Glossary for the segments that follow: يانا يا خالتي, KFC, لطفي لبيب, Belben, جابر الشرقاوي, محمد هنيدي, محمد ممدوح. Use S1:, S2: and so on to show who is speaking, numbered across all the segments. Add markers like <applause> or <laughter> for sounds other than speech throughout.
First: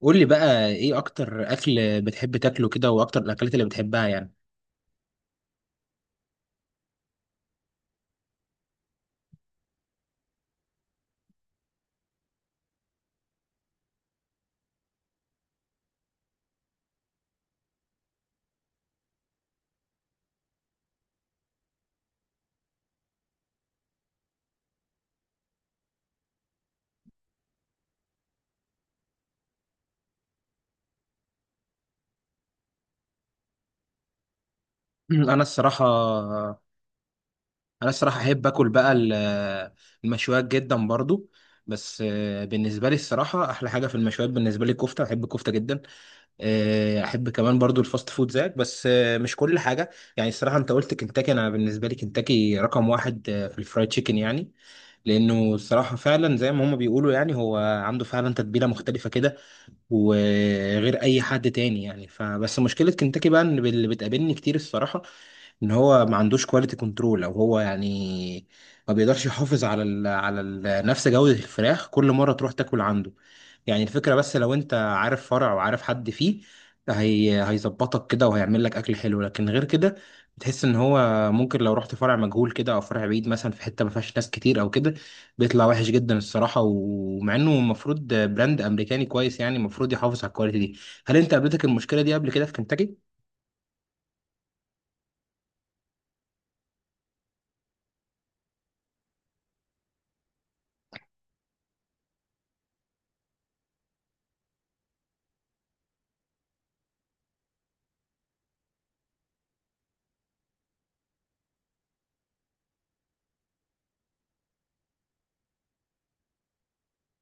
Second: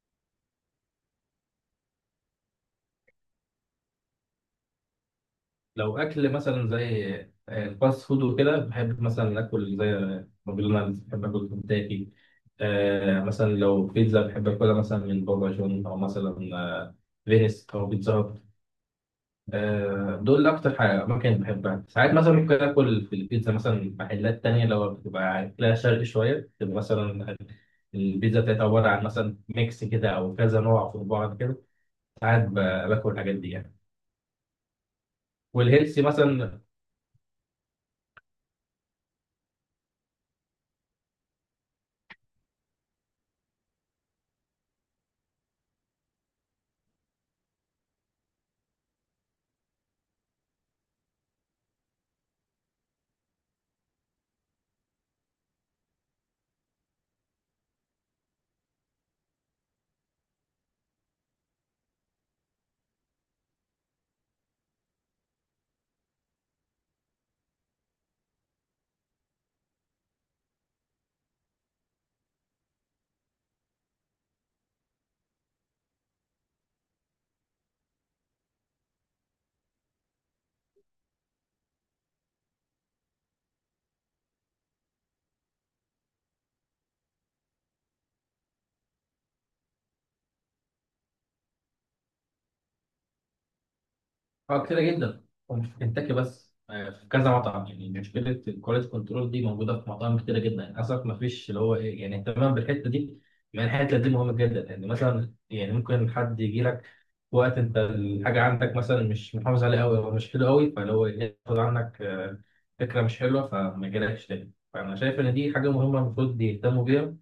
S1: قول لي بقى ايه اكتر اكل بتحب تاكله كده واكتر الاكلات اللي بتحبها يعني؟
S2: لو اكل مثلا زي الفاست فود وكده، بحب مثلا اكل زي ماكدونالدز، بحب اكل كنتاكي. مثلا لو بيتزا بحب اكلها مثلا من بابا جون، او مثلا فينيس او بيتزا هات. دول اكتر حاجه اماكن بحبها. ساعات مثلا ممكن اكل في البيتزا مثلا محلات تانية، لو بتبقى اكلها شرقي شويه تبقى مثلا البيتزا بتاعتها عباره عن مثلا ميكس كده، او كذا نوع في بعض كده. ساعات باكل الحاجات دي يعني.
S1: <clears throat> انا الصراحه
S2: والهيلثي مثلا.
S1: انا الصراحه احب اكل بقى المشويات جدا برضو. بس بالنسبه لي الصراحه احلى حاجه في المشويات، بالنسبه لي الكفته، بحب الكفته جدا. احب كمان برضو الفاست فود زيك، بس مش كل حاجه. يعني الصراحه، انت قلت كنتاكي، انا بالنسبه لي كنتاكي رقم واحد في الفرايد تشيكن يعني. لانه الصراحه فعلا زي ما هما بيقولوا، يعني هو عنده فعلا تتبيله مختلفه كده وغير اي حد تاني يعني. فبس مشكله كنتاكي بقى ان اللي بتقابلني كتير الصراحه ان هو ما عندوش كواليتي كنترول، او هو يعني ما بيقدرش يحافظ على ال نفس جودة الفراخ كل مرة تروح تاكل عنده. يعني الفكرة بس لو انت عارف فرع وعارف حد فيه، هي هيظبطك كده وهيعمل لك اكل حلو، لكن غير كده بتحس ان هو ممكن لو رحت فرع مجهول كده او فرع بعيد مثلا في حتة ما فيهاش ناس كتير او كده، بيطلع وحش جدا الصراحة. ومع انه المفروض براند امريكاني كويس، يعني المفروض يحافظ على الكواليتي دي. هل انت قابلتك المشكلة دي قبل كده في كنتاكي؟
S2: اه، كتيرة جدا ومش في كنتاكي بس، في كذا مطعم يعني. مشكلة الكواليتي كنترول دي موجودة في مطاعم كتيرة جدا يعني، للأسف ما فيش اللي هو إيه يعني اهتمام بالحتة دي. يعني الحتة دي مهمة جدا يعني، مثلا يعني ممكن حد يجي لك في وقت أنت الحاجة عندك مثلا مش محافظ عليها أوي، أو مش حلوة أوي، فاللي هو إيه، ياخد عنك فكرة مش حلوة فما يجيلكش تاني. فأنا شايف إن دي حاجة مهمة المفروض يهتموا بيها.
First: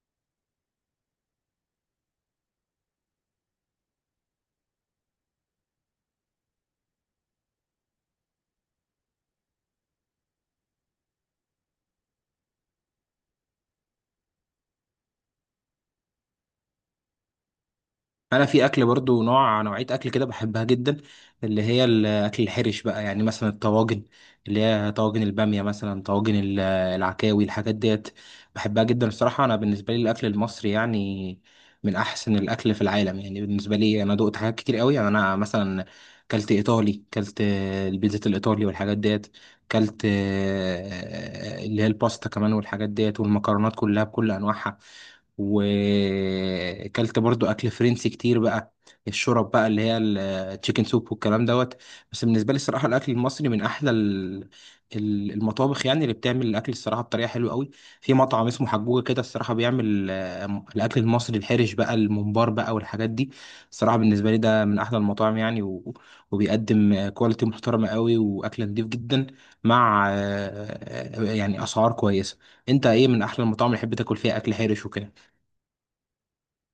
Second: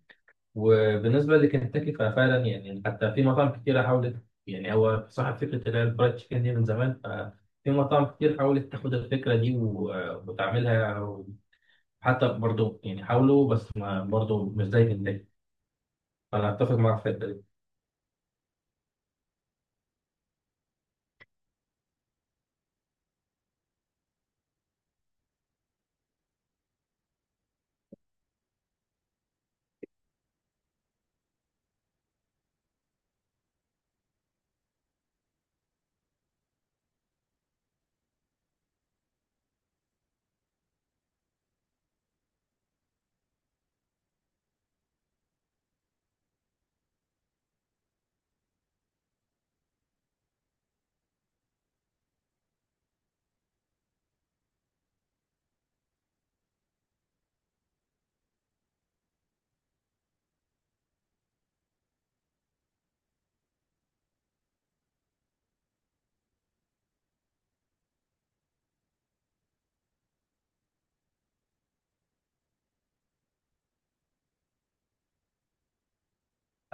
S2: وبالنسبة لكنتاكي ففعلا يعني، حتى في مطاعم كتيرة حاولت، يعني هو صاحب فكرة اللي هي الفرايد تشيكن دي من زمان، ففي مطاعم كتير حاولت تاخد الفكرة دي وتعملها، حتى برضو يعني حاولوا، بس ما برضو مش زي كنتاكي. فأنا أتفق معاك في الحتة دي.
S1: انا في اكل برضو نوع نوعيه اكل كده بحبها جدا، اللي هي الاكل الحرش بقى. يعني مثلا الطواجن، اللي هي طواجن الباميه، مثلا طواجن العكاوي، الحاجات ديت بحبها جدا الصراحه. انا بالنسبه لي الاكل المصري يعني من احسن الاكل في العالم. يعني بالنسبه لي انا دقت حاجات كتير قوي. يعني انا مثلا كلت ايطالي، كلت البيتزا الايطالي والحاجات ديت. كلت اللي هي الباستا كمان والحاجات ديت والمكرونات كلها بكل انواعها. وكلت برضو اكل فرنسي كتير بقى، الشرب بقى اللي هي التشيكن سوب والكلام دوت. بس بالنسبه لي الصراحه الاكل المصري من احلى المطابخ يعني، اللي بتعمل الاكل الصراحه بطريقه حلوه قوي. في مطعم اسمه حجوجه كده الصراحه بيعمل الاكل المصري الحرش بقى، الممبار بقى والحاجات دي. الصراحه بالنسبه لي ده من احلى المطاعم يعني، وبيقدم كواليتي محترمه قوي واكل نضيف جدا، مع يعني اسعار كويسه. انت ايه من احلى المطاعم اللي تحب تاكل فيها اكل حرش وكده؟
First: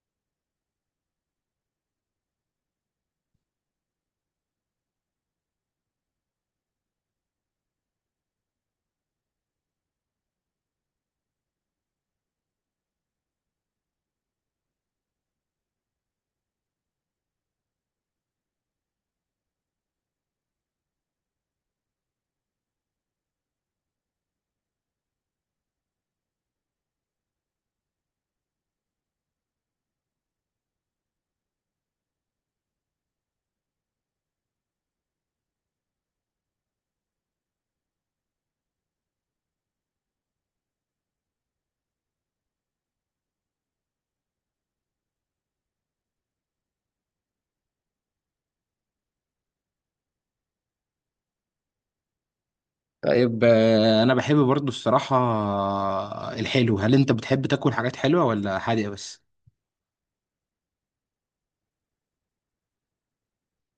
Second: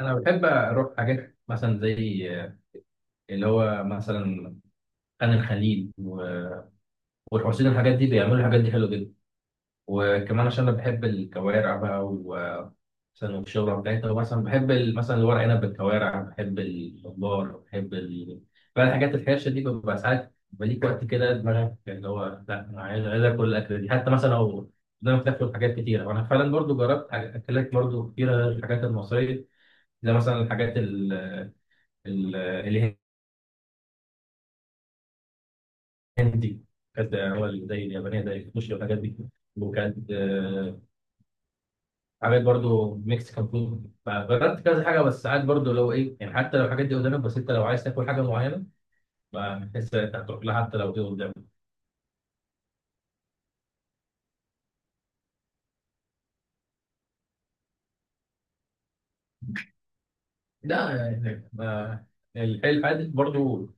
S2: أنا بحب أروح حاجات مثلا زي اللي هو مثلا خان الخليل والحسين، الحاجات دي بيعملوا الحاجات دي حلوة جدا. وكمان عشان انا بحب الكوارع بقى، و مثلا والشوربه بتاعتها مثلا، بحب مثلا الورق عنب بالكوارع، بحب الخضار، بحب ال... بقى الحاجات الحرشه دي. ببقى ساعات بليك وقت كده دماغك اللي هو لا، انا عايز، عايز اكل الاكله دي، حتى مثلا لو قدامك تاكل حاجات كتيره. وانا فعلا برضو جربت اكلات برضو كتيره غير الحاجات المصريه، زي مثلا الحاجات ال... الهندي، كانت هو زي اليابانيه زي السوشي والحاجات دي، وكانت عامل برضو مكسيكان فود، فجربت كذا حاجه. بس ساعات برضو لو ايه يعني، حتى لو الحاجات دي قدامك، بس انت لو عايز تاكل حاجه معينه فبتحس انت هتروح لها حتى لو دي قدامك.
S1: طيب انا بحب برضو الصراحة الحلو. هل انت بتحب تاكل حاجات حلوة ولا حادقة بس؟
S2: لا يعني الحلو الحادق برضو.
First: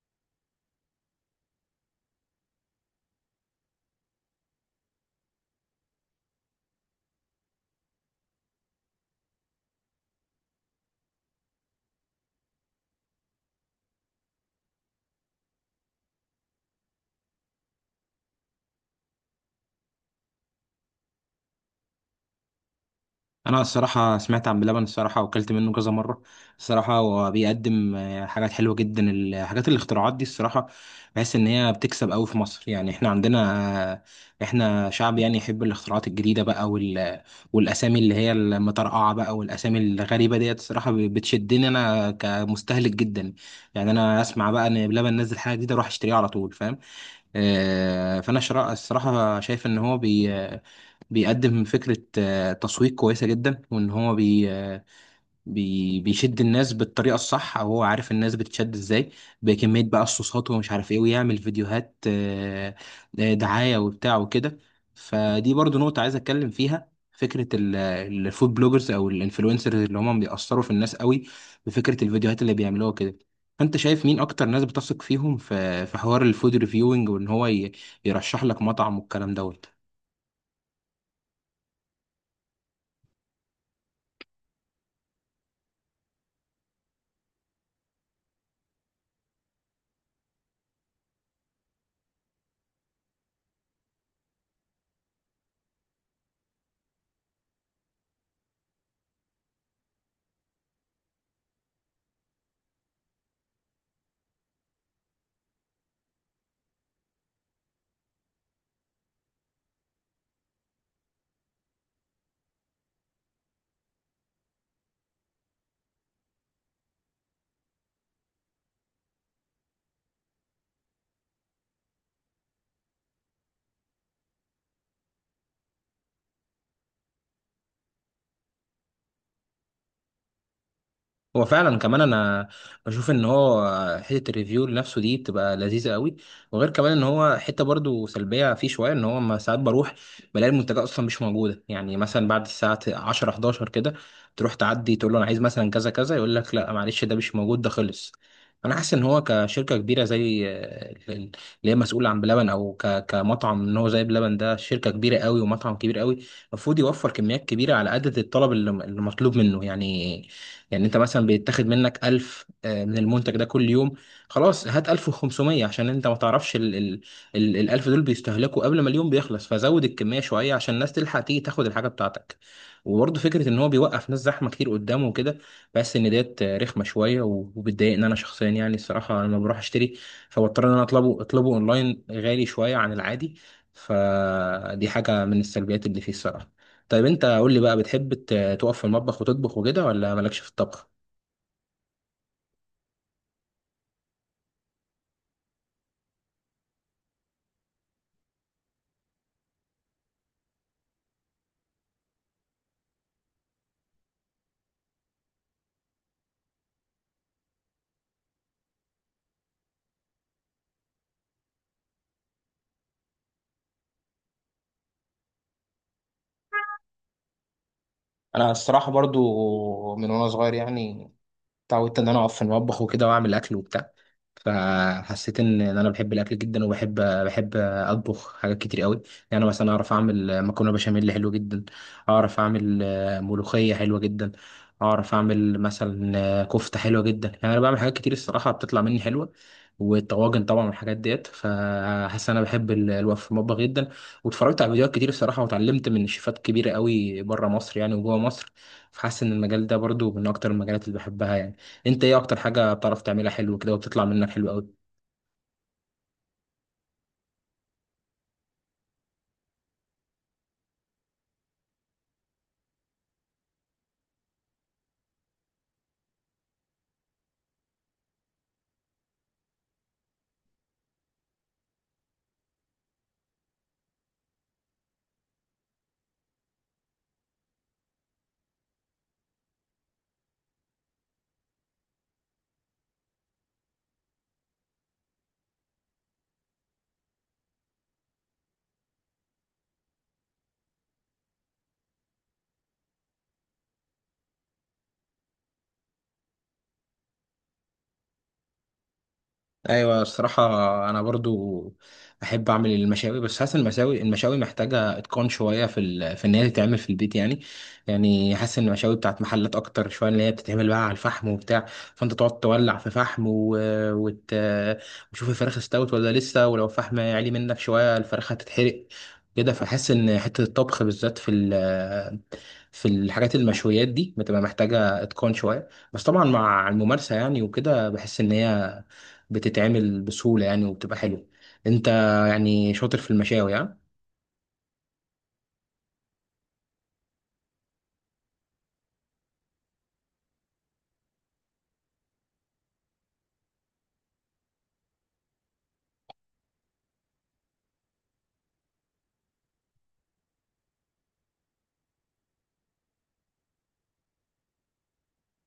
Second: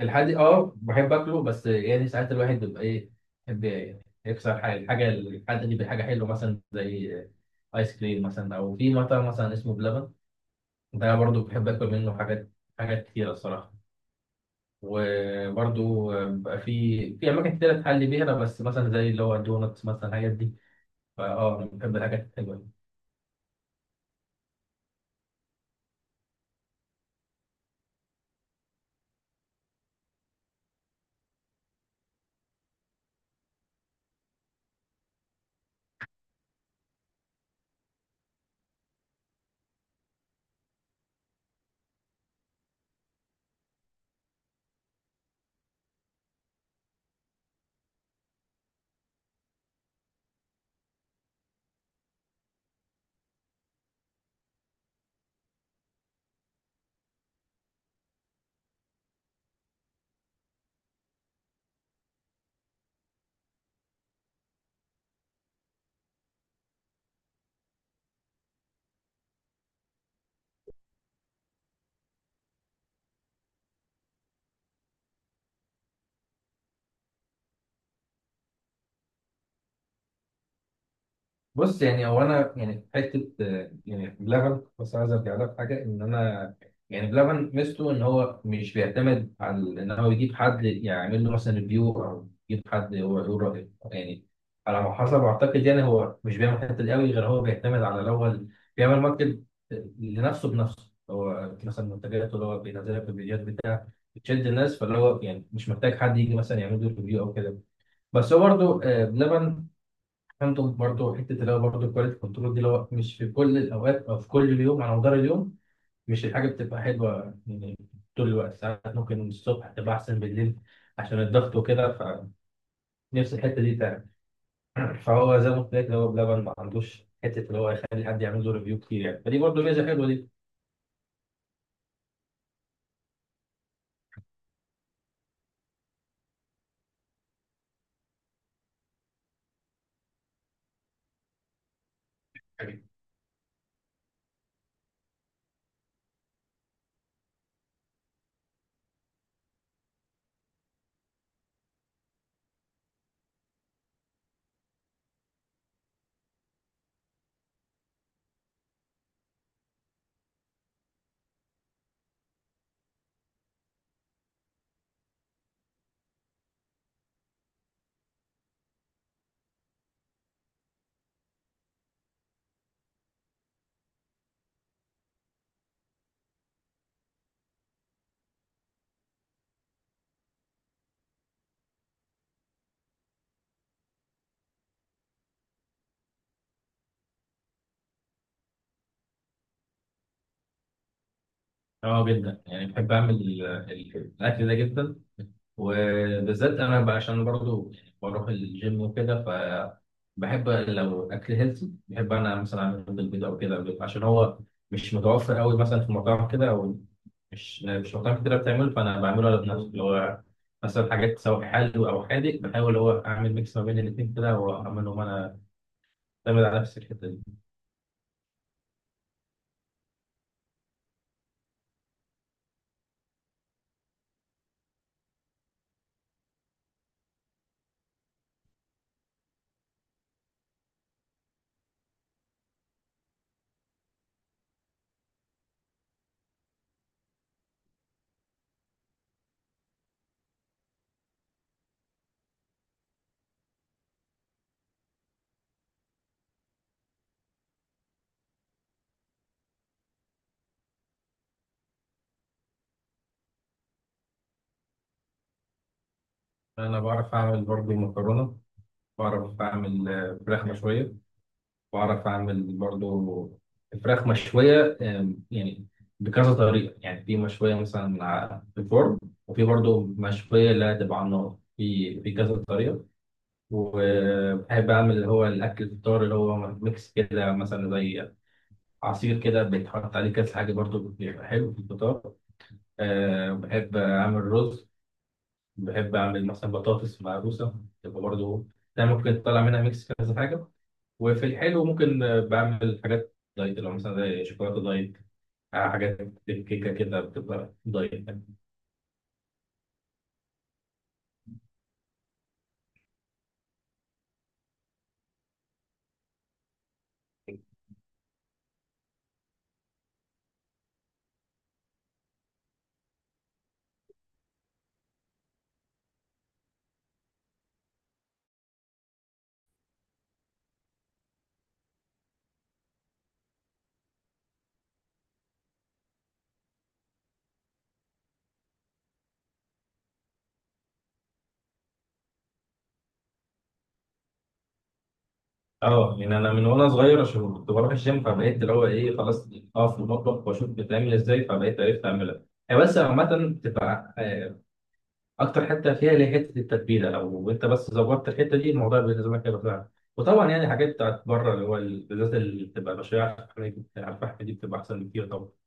S2: الحادق اه بحب اكله، بس يعني ساعات الواحد بيبقى ايه، بيحب يكسر حاجه، الحاجه الحادق دي بحاجه حلوه مثلا زي ايس كريم مثلا، او في مطعم مثلا اسمه بلبن، ده برضو بحب اكل منه حاجات، حاجات كتيره الصراحه. وبرضو بقى في في اماكن كتير تحلي بيها أنا، بس مثلا زي اللي هو الدونتس مثلا الحاجات دي. فاه أه، انا بحب الحاجات الحلوه دي.
S1: انا الصراحة سمعت عن بلبن الصراحة وكلت منه كذا مرة. الصراحة هو بيقدم حاجات حلوة جدا، الحاجات الاختراعات دي الصراحة. بحس ان هي بتكسب قوي في مصر. يعني احنا عندنا آه، احنا شعب يعني يحب الاختراعات الجديدة بقى والاسامي اللي هي المطرقعة بقى والاسامي الغريبة ديت الصراحة بتشدني انا كمستهلك جدا. يعني انا اسمع بقى ان بلبن نزل حاجة جديدة اروح اشتريها على طول، فاهم؟ فانا الصراحه شايف ان هو بيقدم فكره تسويق كويسه جدا، وان هو بي آه، بي بيشد الناس بالطريقه الصح، او هو عارف الناس بتشد ازاي بكميه بقى الصوصات ومش عارف ايه، ويعمل فيديوهات دعايه وبتاع وكده. فدي برضو نقطه عايز اتكلم فيها، فكره الفود بلوجرز او الانفلونسرز اللي هم بيأثروا في الناس قوي بفكره الفيديوهات اللي بيعملوها كده. فانت شايف مين اكتر ناس بتثق فيهم في حوار الفود ريفيوينج، وان هو يرشح لك مطعم والكلام دوت؟
S2: بص يعني هو انا يعني في حته يعني بلبن، بس عايز ارجع لك حاجه ان انا، يعني بلبن ميزته ان هو مش بيعتمد على ان هو يجيب حد يعمل له مثلا ريفيو، او يجيب حد هو يقول رايه يعني، على ما حسب اعتقد. يعني هو مش بيعمل الحته دي قوي، غير هو بيعتمد على الاول بيعمل ماركت لنفسه بنفسه، هو مثلا منتجاته اللي هو بينزلها في الفيديوهات بتشد الناس، فاللي هو يعني مش محتاج حد يجي مثلا يعمل له ريفيو او كده. بس هو برضه بلبن عنده برضه حته اللي هو برضه الكواليتي كنترول دي، اللي هو مش في كل الاوقات او في كل اليوم على مدار اليوم، مش الحاجه بتبقى حلوه يعني طول الوقت. ساعات ممكن الصبح تبقى احسن بالليل عشان الضغط وكده، فنفس الحته دي تعمل. فهو زي ما قلت لك، اللي هو بلبن ما عندوش حته اللي هو يخلي حد يعمل له ريفيو كتير يعني، فدي برضه ميزه حلوه دي.
S1: هو فعلا كمان انا بشوف ان هو حته الريفيو لنفسه دي بتبقى لذيذه قوي. وغير كمان ان هو حته برضو سلبيه فيه شويه، ان هو ما ساعات بروح بلاقي المنتجات اصلا مش موجوده. يعني مثلا بعد الساعه 10 11 كده تروح تعدي تقول له انا عايز مثلا كذا كذا، يقول لك لا معلش، ده مش موجود، ده خلص. انا حاسس ان هو كشركه كبيره زي اللي هي مسؤوله عن بلبن، او كمطعم ان هو زي بلبن، ده شركه كبيره قوي ومطعم كبير قوي، المفروض يوفر كميات كبيره على عدد الطلب اللي مطلوب منه يعني. يعني انت مثلا بيتاخد منك 1000 من المنتج ده كل يوم، خلاص هات 1500 عشان انت ما تعرفش ال 1000 دول بيستهلكوا قبل ما اليوم بيخلص. فزود الكمية شوية عشان الناس تلحق تيجي تاخد الحاجة بتاعتك. وبرضه فكرة ان هو بيوقف ناس زحمة كتير قدامه وكده، بس ان ديت رخمة شوية وبتضايقني انا شخصيا يعني. الصراحة انا لما بروح اشتري فبضطر ان انا اطلبه اونلاين، غالي شوية عن العادي. فدي حاجة من السلبيات اللي فيه الصراحة. طيب انت قول لي بقى، بتحب تقف في المطبخ وتطبخ وكده، ولا مالكش في الطبخ؟
S2: اه جدا، يعني بحب اعمل الاكل ده جدا. وبالذات انا بقى عشان برضو يعني بروح الجيم وكده، ف بحب لو اكل هيلثي، بحب انا مثلا اعمل بالبيض او كده، عشان هو مش متوفر قوي مثلا في مطاعم كده، او مش مش مطاعم كتير بتعمله، فانا بعمله انا بنفسي اللي هو، مثلا حاجات سواء حلو او حادق، بحاول اللي هو اعمل ميكس ما بين الاثنين كده واعملهم انا، اعتمد على نفسي الحته دي.
S1: انا الصراحه برضو من وانا صغير يعني اتعودت ان انا اقف في المطبخ وكده واعمل اكل وبتاع. فحسيت ان انا بحب الاكل جدا، وبحب اطبخ حاجات كتير قوي. يعني انا مثلا اعرف اعمل مكرونه بشاميل حلو جدا، اعرف اعمل ملوخيه حلوه جدا، اعرف اعمل مثلا كفته حلوه جدا. يعني انا بعمل حاجات كتير الصراحه بتطلع مني حلوه، والطواجن طبعا والحاجات ديت. فحاسس إن انا بحب الوقف في المطبخ جدا، واتفرجت على فيديوهات كتير الصراحه واتعلمت من شيفات كبيره قوي بره مصر يعني وجوه مصر. فحاسس ان المجال ده برضو من اكتر المجالات اللي بحبها يعني. انت ايه اكتر حاجه بتعرف تعملها حلو كده وبتطلع منك حلو قوي؟
S2: انا بعرف اعمل برضو مكرونه، بعرف اعمل فراخ مشويه، بعرف أعمل برضو الفراخ مشوية يعني بكذا طريقة، يعني في مشوية مثلا في الفرن، وفي برضو مشوية لا تبقى على النار، في كذا طريقة. وبحب أعمل اللي هو الأكل الفطار اللي هو ميكس كده، مثلا زي عصير كده بيتحط عليه كذا حاجة برضو بيبقى حلو في الفطار. أه بحب أعمل رز، بحب أعمل مثلا بطاطس مهروسة تبقى برضو، ده ممكن تطلع منها ميكس كذا حاجة. وفي الحلو ممكن بعمل حاجات دايت، لو مثلا زي شوكولاته دايت، حاجات كيكه كده بتبقى دايت يعني.
S1: ايوه الصراحه، انا برضو احب اعمل المشاوي، بس حاسس المشاوي محتاجه اتقان شويه في في ان هي تتعمل في البيت يعني. يعني حاسس ان المشاوي بتاعت محلات اكتر شويه، اللي هي بتتعمل بقى على الفحم وبتاع، فانت تقعد تولع في فحم وت... وتشوف الفراخ استوت ولا لسه، ولو الفحم عالي منك شويه الفراخ هتتحرق كده. فحاسس ان حته الطبخ بالذات في في الحاجات المشويات دي بتبقى محتاجه اتقان شويه، بس طبعا مع الممارسه يعني، وكده بحس ان هي بتتعمل بسهولة يعني وبتبقى حلوة. انت يعني شاطر في المشاوي ها؟
S2: اه، يعني انا من وانا صغير عشان كنت بروح الجيم، فبقيت اللي هو ايه خلاص اقف في المطبخ واشوف بتعمل ازاي، فبقيت عرفت اعملها. هي بس عامة بتبقى أكتر حتة فيها اللي هي حتة التتبيلة، لو أنت بس ظبطت الحتة دي الموضوع بالنسبة لك هيبقى سهل. وطبعا يعني حاجات بتاعت بره اللي هو بالذات اللي بتبقى بشرية على الفحم، على الفحم دي بتبقى أحسن بكتير طبعا.